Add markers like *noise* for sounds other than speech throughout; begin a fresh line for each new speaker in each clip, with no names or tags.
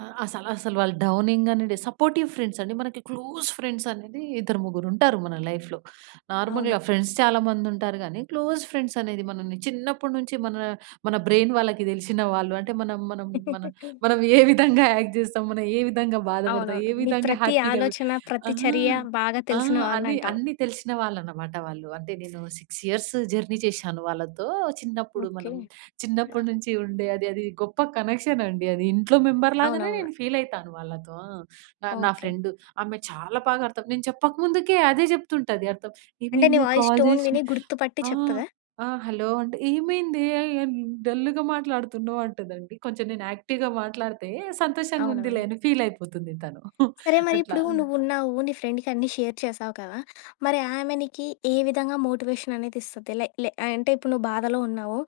ఆహ్, అసల అసలు వాళ్ళు డౌనింగేనండి. సపోర్టివ్ ఫ్రెండ్సండి. మనకి క్లోజ్ ఫ్రెండ్సనేది ఇద్దరు ముగ్గురుంటారు మన లైఫ్‌లో.
అవును.
నార్మల్‌గా ఫ్రెండ్స్ చాలా మందుంటారు గానీ, క్లోజ్ ఫ్రెండ్సనేది మనని చిన్నప్పుడు నుంచి మనా, మన బ్రెయిన్ వాళ్ళకి తెలిసిన వాళ్ళు. అంటే, మనం మనం మన
*laughs*
మనం *giggles* ఏ విధంగా యాక్ట్ జేస్తాం, మనం ఏ విధంగా బాధపడతాం,
అవునవును.
ఏ
మీ
విధంగా
ప్రతి
హ్యాపీగ వ్
ఆలోచన,
ఆ!
ప్రతి చర్య బాగా
ఆ!
తెలిసిన
అన్ని
వాళ్ళంటావు.
అన్నీ తెలిషిన వాళ్ళనమాట వాళ్ళు. అంటే, నేను 6 ఇయర్స్ జర్నీ చేషాను వాళ్ళతో. చిన్నప్పుడు
ఓకే.
మనం
ఆ!
చిన్నప్పుడు నుంచి ఉండే అది అది గొప్ప కనెక్షనండి అది. ఇంట్లో మెంబర్‌లాగనే
అవునవును.
నేను ఫీలయితాను వాళ్ళతో. ఆ! నా
ఓకే.
ఫ్రెండు, ఆమె చాలా బాకర్థం నేను చెప్పక ముందుకే అదే జెప్తుంటది అర్థం.
అంటే, నీ
ఏమైందే
వాయిస్
కాల్
టోన్
జేసిన
విని గుర్తుపట్టి
ఆ!
చెప్తదా?
ఆ! "హలో అంటే, ఏమైందే ఎ ఎన్ డల్లుగా మాట్లాడుతున్నావు?" అంటదండి. కొంచెం నేను యాక్టివ్‌గా మాట్లాడితే సంతోషంగుందిలే
అవునవును.
అని ఫీలయిపోతుంది తను. *giggles*
సరే.
అట్లా.
మరిప్పుడూ నువ్వున్నావు, నీ ఫ్రెండుకన్నీ షేర్ చేశావు కదా! మరి ఆమె నీకి ఏ విధంగా మోటివేషననేది ఇస్తది. లే లే అంటే, ఇప్పుడు నువ్వు బాధలో ఉన్నావు,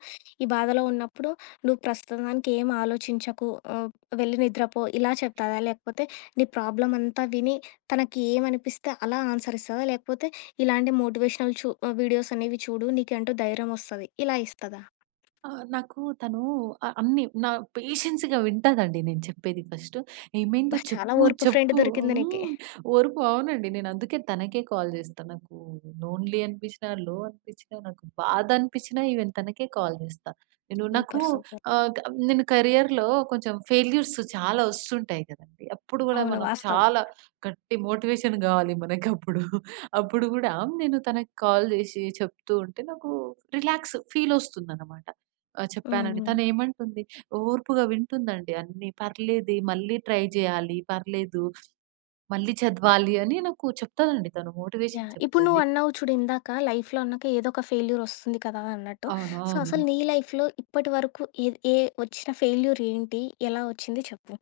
ఈ బాధలో ఉన్నప్పుడు "నువ్వు ప్రస్తుతానికేమాలోచించకు, హ్మ్, వెళ్ళి నిద్రపో" ఇలా చెప్తాదా? లేకపోతే నీ ప్రాబ్లమంతా విని తనకి ఏవనిపిస్తే అలా ఆన్సరిస్తదా? లేకపోతే, ఇలాంటి మోటివేషనల్ చు వీడియోసనేవి చూడు నీకంటూ ధైర్యమొస్తది, ఇలా ఇస్తదా?
ఆ! నాకూ, తనూ ఆహ్, అన్నీ. నా పేషెన్స్‌గా వింటదండి నేను చెప్పేది ఫస్ట్. ఏమైందో
అబ్బా! చాలా
చెప్పు,
ఓర్పు ఫ్రెండు
చెప్పు
దొరికింది నీకి.
హ్మ్. ఓర్పు అవునండి. నేనందుకే తనకే కాల్ జేస్తా, నాకూ లోన్లీ అనిపిచ్చినా, లో అనిపిచ్చినా, నాకు బాధనిపిచ్చినా ఈవెన్ తనకే కాల్ జేస్తా. నేను నాకూ
సూపర్. సూపర్.
ఆహ్, కబ్ నేను కరియర్‌లో కొంచెం ఫెయిల్యూర్స్ చాలా ఒస్తుంటాయి కదండి. అప్పుడు గూడా
అవును.
మనం
వాస్తవం.
చాలా గట్టి మోటివేషన్ గావాలి మనకప్పుడు. *giggles* అప్పుడు గూడా నేను తనకి కాల్ జేసీ చెప్తూ ఉంటే, నాకూ రిలాక్స్ ఫీలొస్తుందనమాట ఆహ్,
హ్మ్.
చెప్పానని.
హ్మ్.
తనేమంటుంది, ఓర్పుగా వింటుందండి అన్నీ. "పర్లేదే మళ్ళీ ట్రై జెయ్యాలి, పర్లేదు. మళ్ళీ చదవాలి" అని నాకు చెప్తదండి తను మోటివేషన్
యాహ్! ఇప్పుడు
చెప్తది.
నువ్వన్నావు చూడు ఇందాక, లైఫ్‌లో అన్నాక ఏదొక ఫెయిల్యూరొస్తుంది కదా! అన్నట్టు.
అవును.
సో, అసలు
అవును.
నీ లైఫ్‌లో ఇప్పటి వరకు ఏద్ ఏ ఒచ్చిన ఫెయిల్యూరేంటి? ఎలా ఒచ్చింది? చెప్పు.